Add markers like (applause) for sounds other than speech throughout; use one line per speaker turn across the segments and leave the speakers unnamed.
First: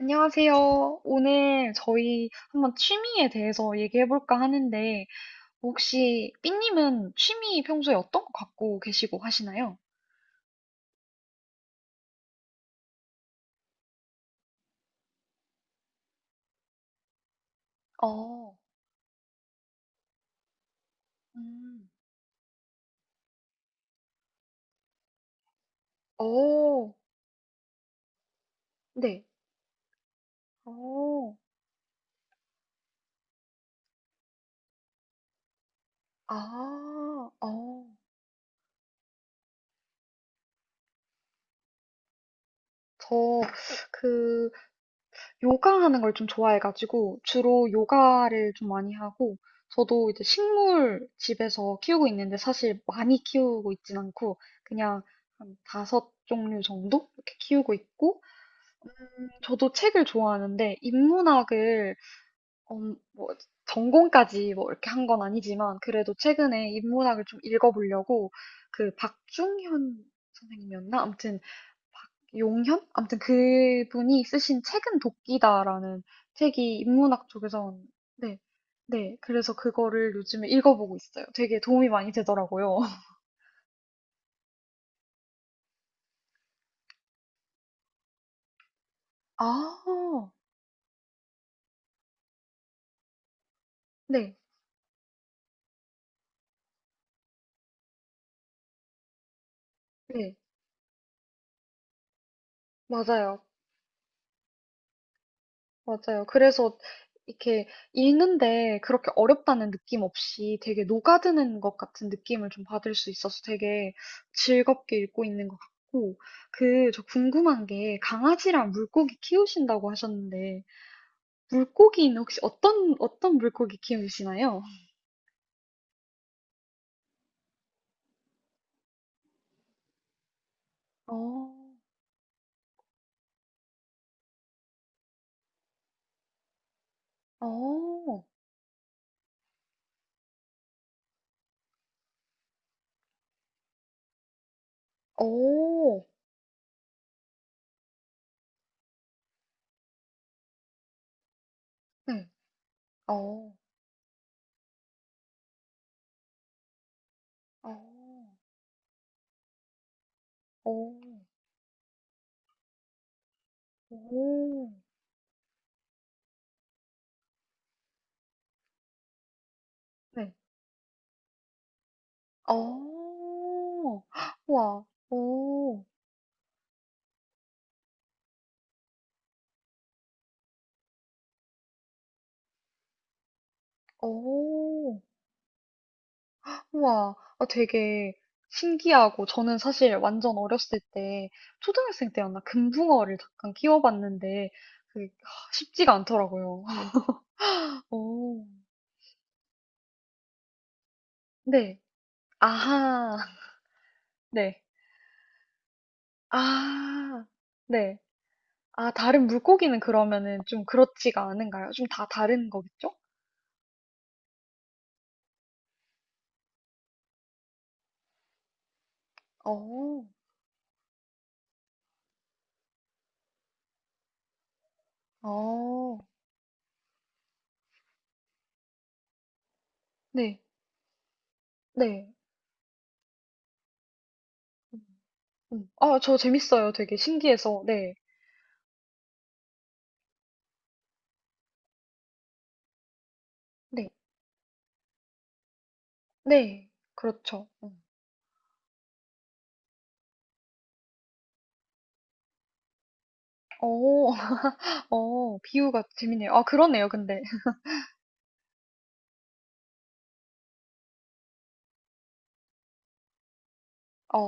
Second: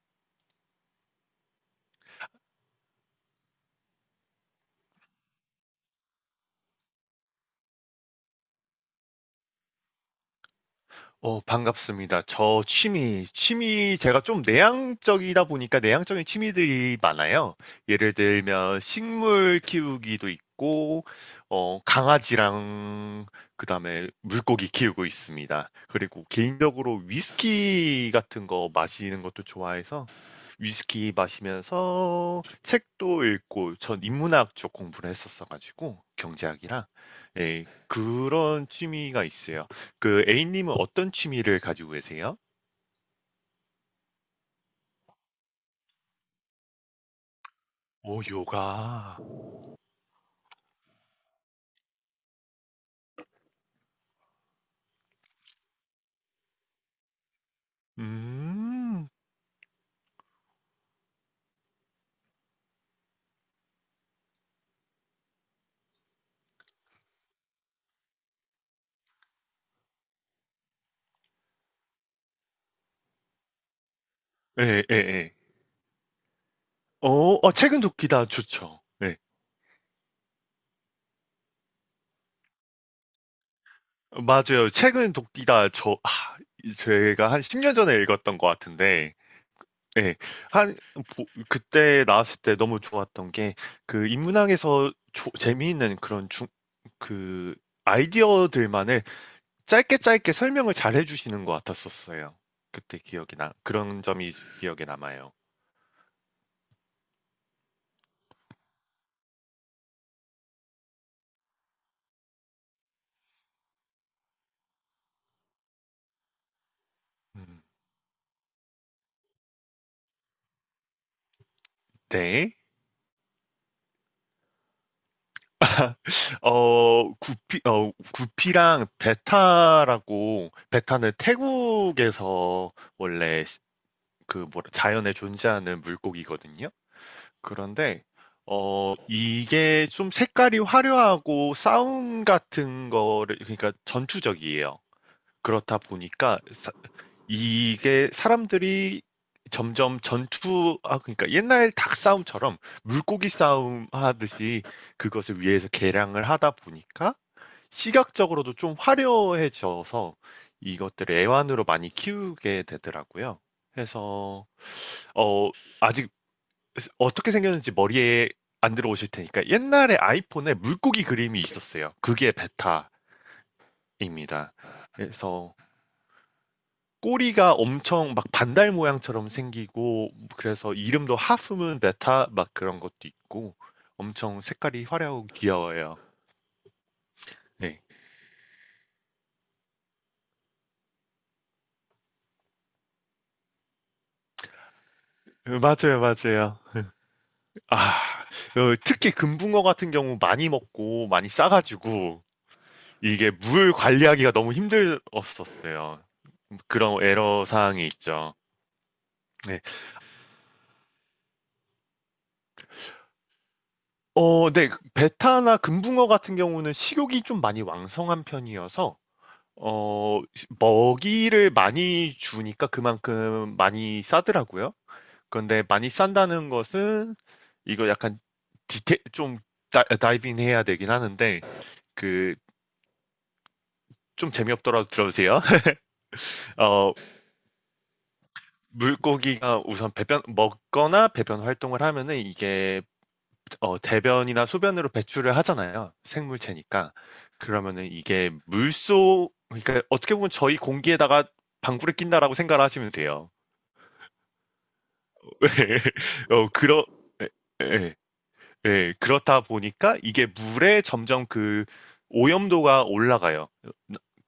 안녕하세요. 오늘 저희 한번 취미에 대해서 얘기해 볼까 하는데, 혹시 삐님은 취미 평소에 어떤 거 갖고 계시고 하시나요?
반갑습니다. 저 취미, 제가 좀 내향적이다 보니까 내향적인 취미들이 많아요. 예를
어,
들면 식물 키우기도 있고
음,
강아지랑 그다음에 물고기 키우고 있습니다. 그리고
오,
개인적으로 위스키 같은 거 마시는
네,
것도 좋아해서 위스키
오,
마시면서 책도 읽고 전 인문학 쪽 공부를 했었어 가지고 경제학이랑
아,
예,
어,
그런 취미가 있어요. 그 A님은 어떤 취미를 가지고 계세요?
저, 그, 요가하는 걸 좀 좋아해가지고 주로
오,
요가를 좀 많이
요가.
하고 저도 이제 식물 집에서 키우고 있는데 사실 많이 키우고 있진 않고 그냥 한 다섯 종류 정도 이렇게 키우고 있고
음.
저도 책을 좋아하는데 인문학을 뭐 전공까지 뭐 이렇게 한 건 아니지만 그래도 최근에 인문학을 좀 읽어보려고 그 박중현 선생님이었나? 아무튼 용현? 아무튼 그분이 쓰신
예, 예,
책은
예.
도끼다라는 책이 인문학
어,
쪽에서
책은 돕기다
네,
좋죠.
네.
네.
그래서 그거를 요즘에 읽어보고 있어요. 되게 도움이 많이 되더라고요. (laughs)
맞아요. 책은 돕기다 제가 한 10년 전에 읽었던 것 같은데,
아,
예. 한, 그때 나왔을 때 너무 좋았던 게, 그
네,
인문학에서 재미있는 그런 그 아이디어들만을 짧게 짧게
네.
설명을 잘 해주시는 것 같았었어요. 그때 기억이
맞아요.
나, 그런 점이 기억에 남아요.
맞아요. 그래서 이렇게 읽는데 그렇게 어렵다는 느낌 없이 되게 녹아드는 것 같은 느낌을 좀 받을 수 있어서 되게 즐겁게 읽고 있는 것 같고, 그, 저
음.
궁금한 게 강아지랑 물고기 키우신다고 하셨는데, 물고기는 혹시
네.
어떤 물고기 키우시나요?
(laughs) 구피랑 베타라고, 베타는
어,
태국에서 원래 그 뭐라, 자연에 존재하는 물고기거든요. 그런데,
어,
이게 좀 색깔이 화려하고 싸움 같은 거를, 그러니까 전투적이에요. 그렇다
어,
보니까 이게 사람들이 점점 그러니까 옛날 닭
네,
싸움처럼 물고기
어,
싸움 하듯이 그것을 위해서 개량을 하다 보니까
어,
시각적으로도 좀 화려해져서
어,
이것들을 애완으로 많이 키우게 되더라고요. 그래서,
오,
어, 아직 어떻게 생겼는지 머리에 안 들어오실 테니까 옛날에
네,
아이폰에 물고기 그림이 있었어요. 그게
어,
베타입니다.
와,
그래서
오,
꼬리가 엄청 막 반달 모양처럼 생기고 그래서 이름도 하프문 베타 막 그런 것도 있고 엄청 색깔이
오,
화려하고 귀여워요.
와, 어,
네.
되게 신기하고 저는 사실 완전 어렸을 때 초등학생 때였나 금붕어를 잠깐 키워봤는데 그게 하, 쉽지가
맞아요, 맞아요.
않더라고요. (laughs)
아,
오,
특히 금붕어 같은 경우 많이 먹고 많이
네,
싸가지고
아하,
이게 물 관리하기가 너무
네.
힘들었었어요. 그런
아.
에러 사항이
네.
있죠.
아 다른
네.
물고기는 그러면은 좀 그렇지가 않은가요? 좀 다 다른 거겠죠?
네. 베타나 금붕어 같은 경우는 식욕이 좀 많이 왕성한 편이어서
어.
어, 먹이를 많이 주니까 그만큼 많이 싸더라고요. 그런데 많이
어.
싼다는 것은 이거 약간 좀 다이빙
네.
해야 되긴 하는데
네.
그 좀
음.
재미없더라도 들어주세요.
음.
(laughs)
아 저 재밌어요.
어,
되게 신기해서. 네.
물고기가 우선 배변 먹거나 배변 활동을 하면은 이게
네.
대변이나 소변으로 배출을 하잖아요.
네.
생물체니까.
그렇죠. 음.
그러면은 이게 물속 그러니까 어떻게 보면 저희 공기에다가 방구를 낀다라고 생각을 하시면 돼요.
어. (laughs) 어. 비유가
(laughs)
재밌네요. 아
어, 그러,
그러네요 근데.
예,
(laughs)
예, 예, 그렇다 보니까 이게 물에 점점 그 오염도가 올라가요.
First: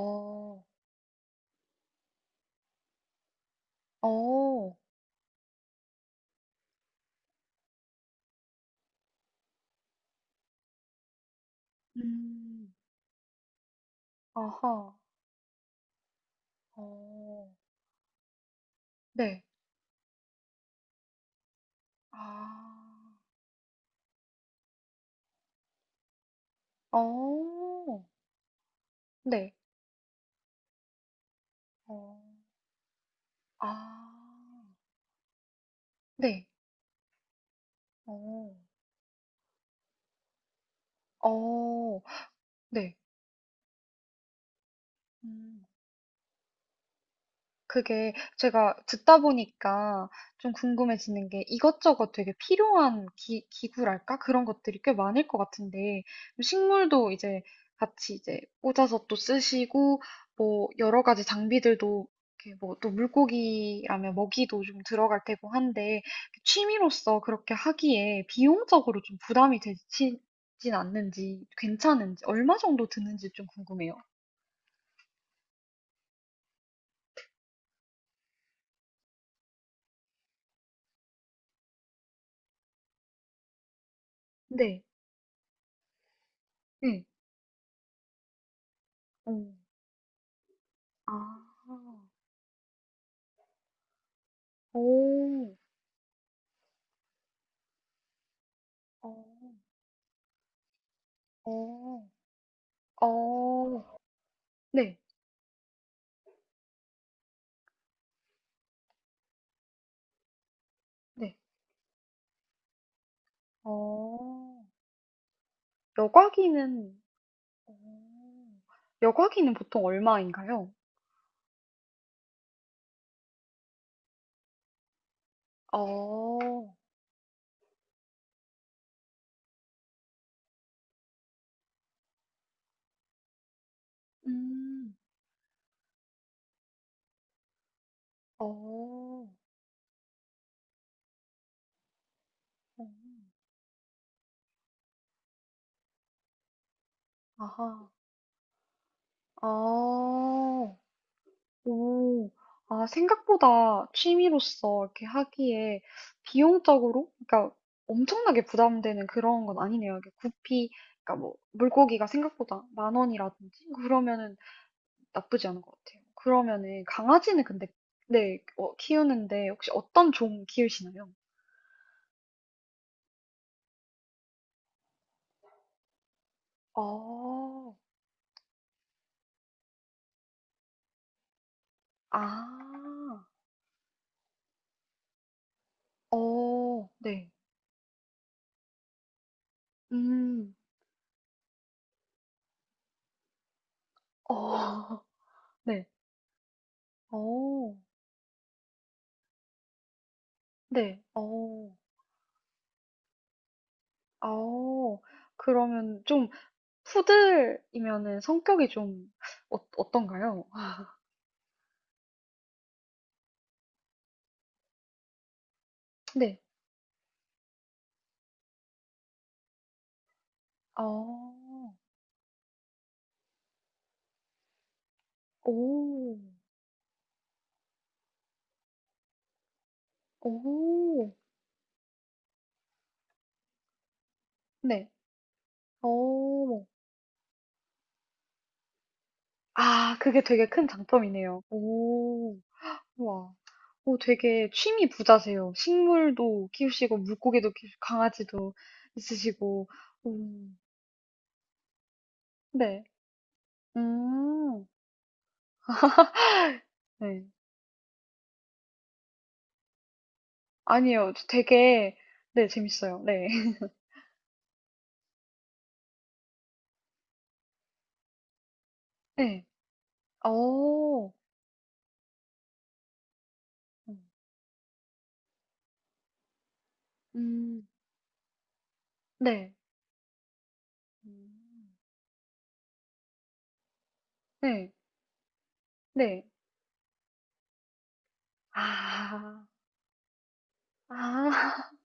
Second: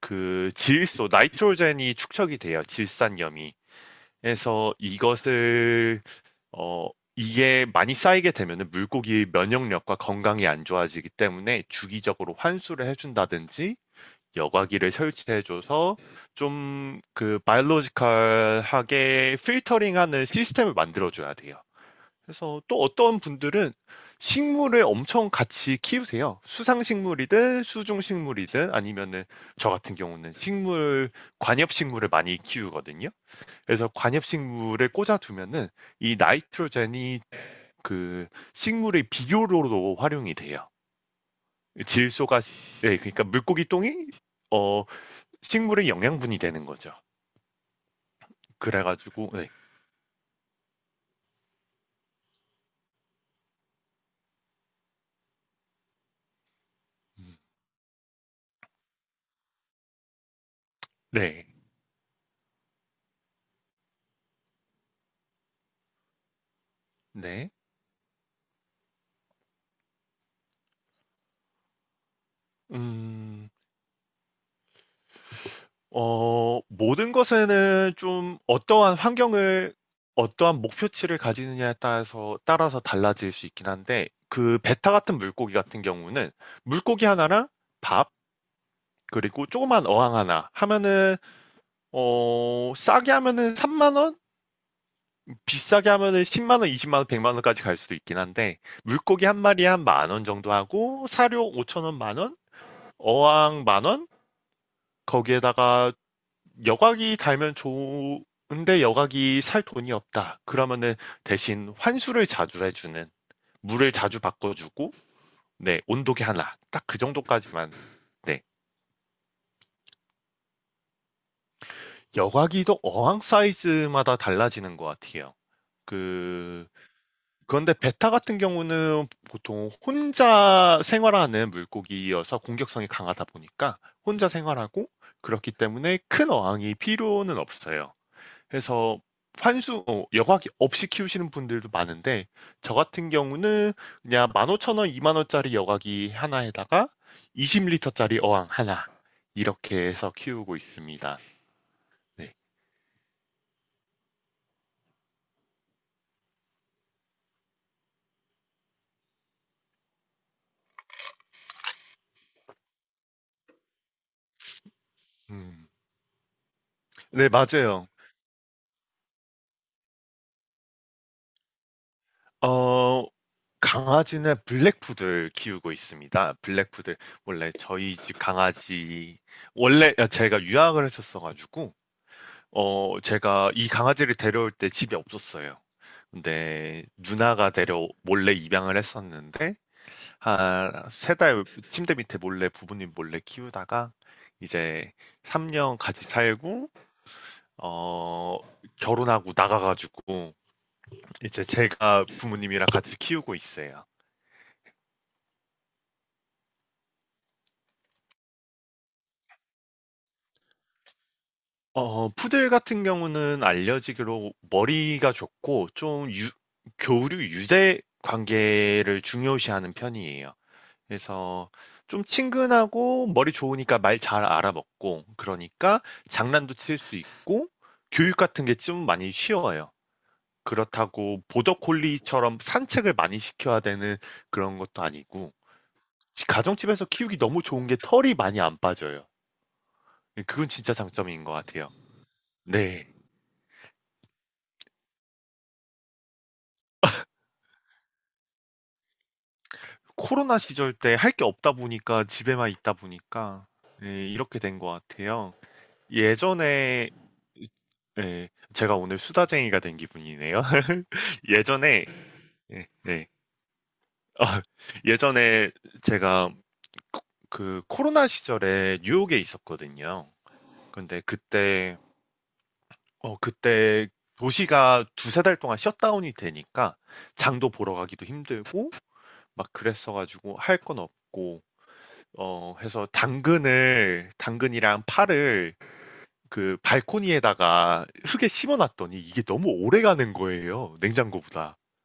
그 질소, 나이트로젠이 축적이 돼요. 질산염이. 그래서
어.
이것을, 어, 이게 많이 쌓이게 되면은 물고기의 면역력과 건강이 안 좋아지기 때문에 주기적으로
음.
환수를 해준다든지 여과기를
아하.
설치해줘서 좀 그
어.
바이올로지컬하게
네.
필터링하는 시스템을 만들어줘야 돼요. 그래서 또
아.
어떤 분들은 식물을 엄청 같이 키우세요.
어.
수상식물이든 수중식물이든 아니면은
네.
저 같은 경우는 식물,
어.
관엽식물을 많이 키우거든요.
아.
그래서 관엽식물에 꽂아두면은 이
네.
나이트로젠이 그
어.
식물의 비료로도 활용이 돼요.
어.
질소가,
네.
네, 그러니까 물고기 똥이 어,
음.
식물의 영양분이 되는 거죠.
그게 제가 듣다
그래가지고, 네.
보니까 좀 궁금해지는 게 이것저것 되게 필요한 기구랄까? 그런 것들이 꽤 많을 것 같은데, 식물도 이제 같이 이제 꽂아서 또 쓰시고, 뭐, 여러 가지
네.
장비들도 이렇게 뭐, 또 물고기라면 먹이도 좀 들어갈 테고 한데, 취미로서
네.
그렇게 하기에 비용적으로 좀 부담이 되진 않는지, 괜찮은지, 얼마 정도 드는지 좀
음.
궁금해요.
모든 것에는 좀 어떠한 환경을, 어떠한 목표치를 가지느냐에 따라서, 달라질 수 있긴 한데, 그
네.
베타 같은 물고기 같은 경우는
네.
물고기 하나랑 밥,
어.
그리고 조그만 어항 하나 하면은,
아.
싸게 하면은 3만 원?
오.
비싸게 하면은 10만 원, 20만 원, 100만 원까지 갈 수도 있긴 한데,
어.
물고기 한 마리에 한 만원 정도 하고, 사료 5천 원
어.
만원? 어항
어.
만원?
네.
거기에다가 여각이 달면 좋은데 여각이 살 돈이 없다. 그러면은
네.
대신 환수를 자주 해주는, 물을 자주
어.
바꿔주고, 네, 온도계 하나. 딱
여과기는
그 정도까지만.
어.
네.
여과기는 보통 얼마인가요?
여각이도 어항 사이즈마다 달라지는 것 같아요.
어.
그, 그런데 베타 같은 경우는 보통 혼자 생활하는 물고기여서 공격성이 강하다 보니까 혼자 생활하고
음.
그렇기 때문에 큰 어항이 필요는 없어요. 해서
어.
환수 여과기 없이 키우시는 분들도 많은데 저 같은
음.
경우는 그냥 15,000원, 2만 원짜리 여과기 하나에다가
아하.
20리터짜리 어항 하나 이렇게 해서 키우고
아.
있습니다.
오.
네,
아 생각보다 취미로서 이렇게 하기에 비용적으로 그러니까 엄청나게 부담되는 그런 건 아니네요. 이게 구피 그러니까 뭐 물고기가 생각보다 만 원이라든지 그러면은 나쁘지 않은
음,
것 같아요. 그러면은
네
강아지는 근데
맞아요.
네, 어, 키우는데 혹시 어떤 종 키우시나요?
어, 강아지는 블랙푸들 키우고 있습니다. 블랙푸들 원래
어.
저희 집 강아지 원래 제가 유학을 했었어가지고
아.
제가 이 강아지를 데려올 때 집이 없었어요. 근데
어. 네.
누나가 데려 몰래 입양을 했었는데
음.
한 세 달 침대 밑에 몰래 부모님 몰래 키우다가 이제
어. (laughs)
3년
네.
같이 살고
어.
어 결혼하고 나가가지고
네.
이제
어.
제가 부모님이랑 같이 키우고 있어요.
어. 그러면 좀 푸들이면은 성격이 좀 어, 어떤가요?
푸들 같은 경우는 알려지기로 머리가 좋고 좀
네.
교류 유대 관계를 중요시하는 편이에요. 그래서
어.
좀 친근하고 머리 좋으니까 말 잘 알아먹고 그러니까
오.
장난도 칠 수 있고 교육 같은 게 좀 많이 쉬워요.
오.
그렇다고 보더콜리처럼 산책을 많이 시켜야 되는 그런 것도
네.
아니고
어.
가정집에서 키우기 너무 좋은 게 털이 많이 안 빠져요.
아, 그게 되게
그건
큰
진짜 장점인 것
장점이네요.
같아요.
오.
네.
와, 오, 되게 취미 부자세요. 식물도 키우시고, 물고기도 키우시고, 강아지도 있으시고,
코로나
음,
시절 때 할 게 없다 보니까 집에만 있다
네,
보니까 네, 이렇게 된
음,
것 같아요. 예전에.
네.
네, 제가 오늘 수다쟁이가 된 기분이네요. (laughs)
아니요, 저
예전에.
되게, 네,
예,
재밌어요.
예.
네, (laughs)
아, 예전에 제가 코- 그 코로나 시절에 뉴욕에
네,
있었거든요. 근데
오,
그때 도시가 두세 달 동안 셧다운이 되니까 장도
음,
보러 가기도 힘들고 막
네,
그랬어 가지고 할 건 없고
음,
해서 당근을
네,
당근이랑 파를
네.
그 발코니에다가 흙에 심어 놨더니 이게
아,
너무 오래 가는 거예요.
아,
냉장고보다.
(laughs)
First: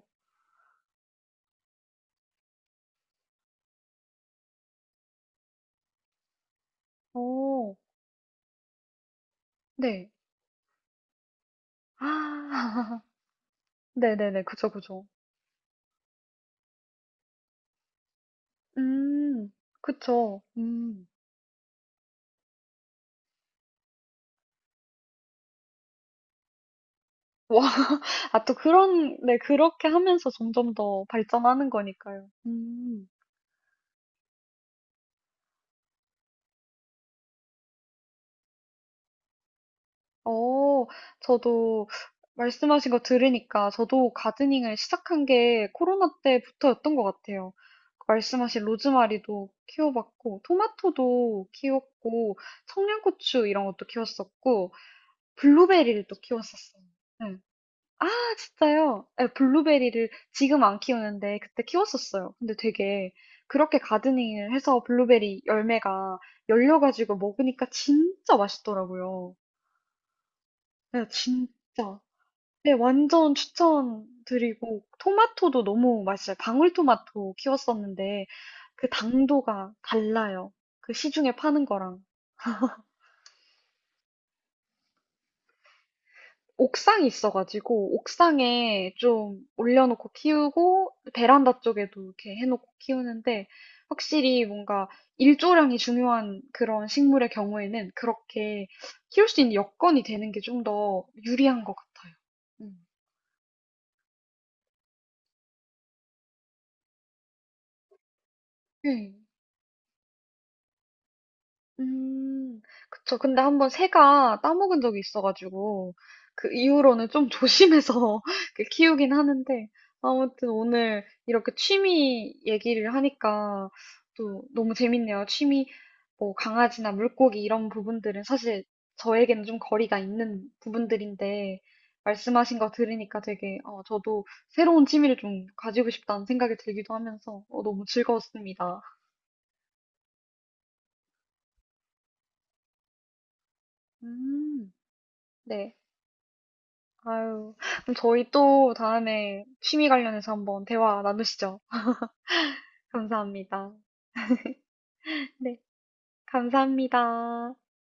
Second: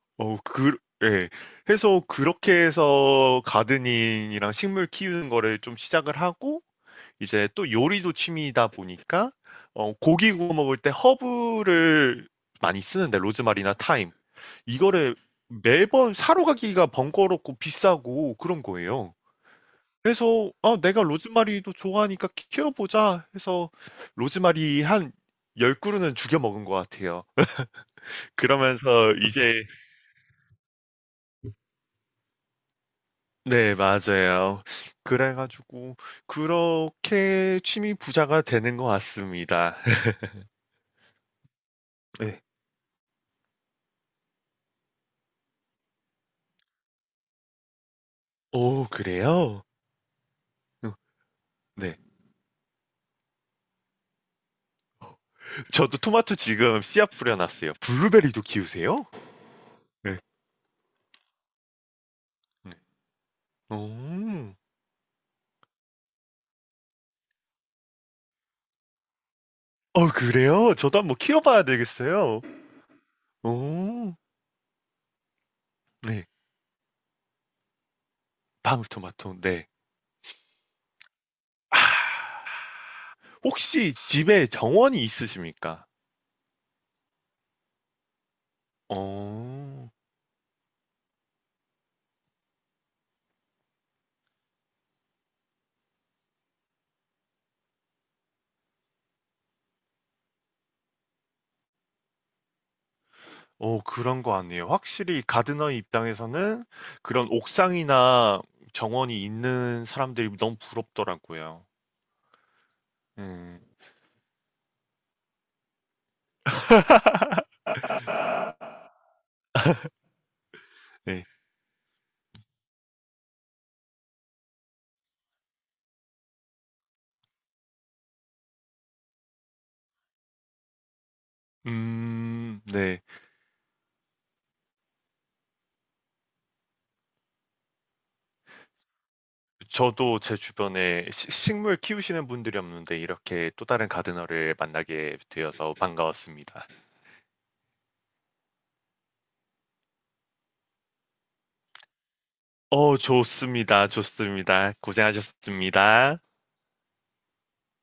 오,
어, 그, 예. 해서 그렇게 해서 가드닝이랑 식물 키우는 거를 좀 시작을 하고, 이제 또
오,
요리도 취미이다 보니까,
네,
고기 구워 먹을 때
아,
허브를 많이
(laughs)
쓰는데, 로즈마리나 타임.
네네네, 그죠, 그죠.
이거를 매번 사러 가기가 번거롭고 비싸고 그런 거예요.
음, 그쵸,
그래서, 내가 로즈마리도 좋아하니까 키워보자 해서, 로즈마리 한 10그루는 죽여 먹은 것 같아요.
아, 또
그러면서
그런, 네,
이제,
그렇게 하면서 점점 더 발전하는 거니까요.
네, 맞아요. 그래 가지고 그렇게 취미 부자가 되는 것 같습니다. (laughs)
어, 저도
네.
말씀하신 거 들으니까 저도 가드닝을 시작한 게 코로나 때부터였던 것 같아요. 말씀하신
오,
로즈마리도
그래요?
키워봤고,
어,
토마토도
네.
키웠고, 청양고추 이런 것도 키웠었고,
저도
블루베리를 또
토마토 지금
키웠었어요.
씨앗
네.
뿌려놨어요. 블루베리도
진짜요?
키우세요?
예, 블루베리를
네.
지금 안 키우는데 그때 키웠었어요. 근데
네.
되게 그렇게 가드닝을
오.
해서 블루베리 열매가 열려가지고 먹으니까 진짜 맛있더라고요.
그래요? 저도
네,
한번 키워봐야
진짜.
되겠어요.
네, 완전
오.
추천드리고 토마토도 너무
네.
맛있어요. 방울토마토 키웠었는데 그
방울토마토. 네.
당도가 달라요. 그 시중에 파는
아.
거랑.
혹시 집에 정원이 있으십니까?
옥상이 있어가지고 옥상에 좀
어.
올려놓고 키우고 베란다 쪽에도 이렇게 해놓고 키우는데 확실히 뭔가 일조량이 중요한 그런 식물의 경우에는 그렇게 키울 수 있는 여건이 되는 게 좀 더 유리한 것 같아요. 음.
그런 거 아니에요. 확실히 가드너의 입장에서는 그런 옥상이나
네.
정원이 있는 사람들이 너무 부럽더라고요.
음, 그쵸. 근데
음,
한번 새가 따먹은 적이 있어가지고, 그 이후로는 좀 (laughs) 조심해서 그 키우긴 하는데, 아무튼 오늘
네.
이렇게 취미 얘기를 하니까 또 너무 재밌네요. 취미, 뭐 강아지나 물고기 이런 부분들은 사실 저에게는 좀 거리가 있는 부분들인데, 말씀하신 거
네.
들으니까 되게, 어, 저도 새로운 취미를 좀 가지고 싶다는 생각이 들기도 하면서, 어, 너무 즐거웠습니다.
저도 제 주변에 식물 키우시는 분들이 없는데 이렇게 또 다른 가드너를
음,
만나게 되어서
네.
반가웠습니다.
아유, 그럼 저희 또 다음에 취미 관련해서 한번 대화 나누시죠. 감사합니다.
좋습니다. 좋습니다.
네,
고생하셨습니다.
감사합니다.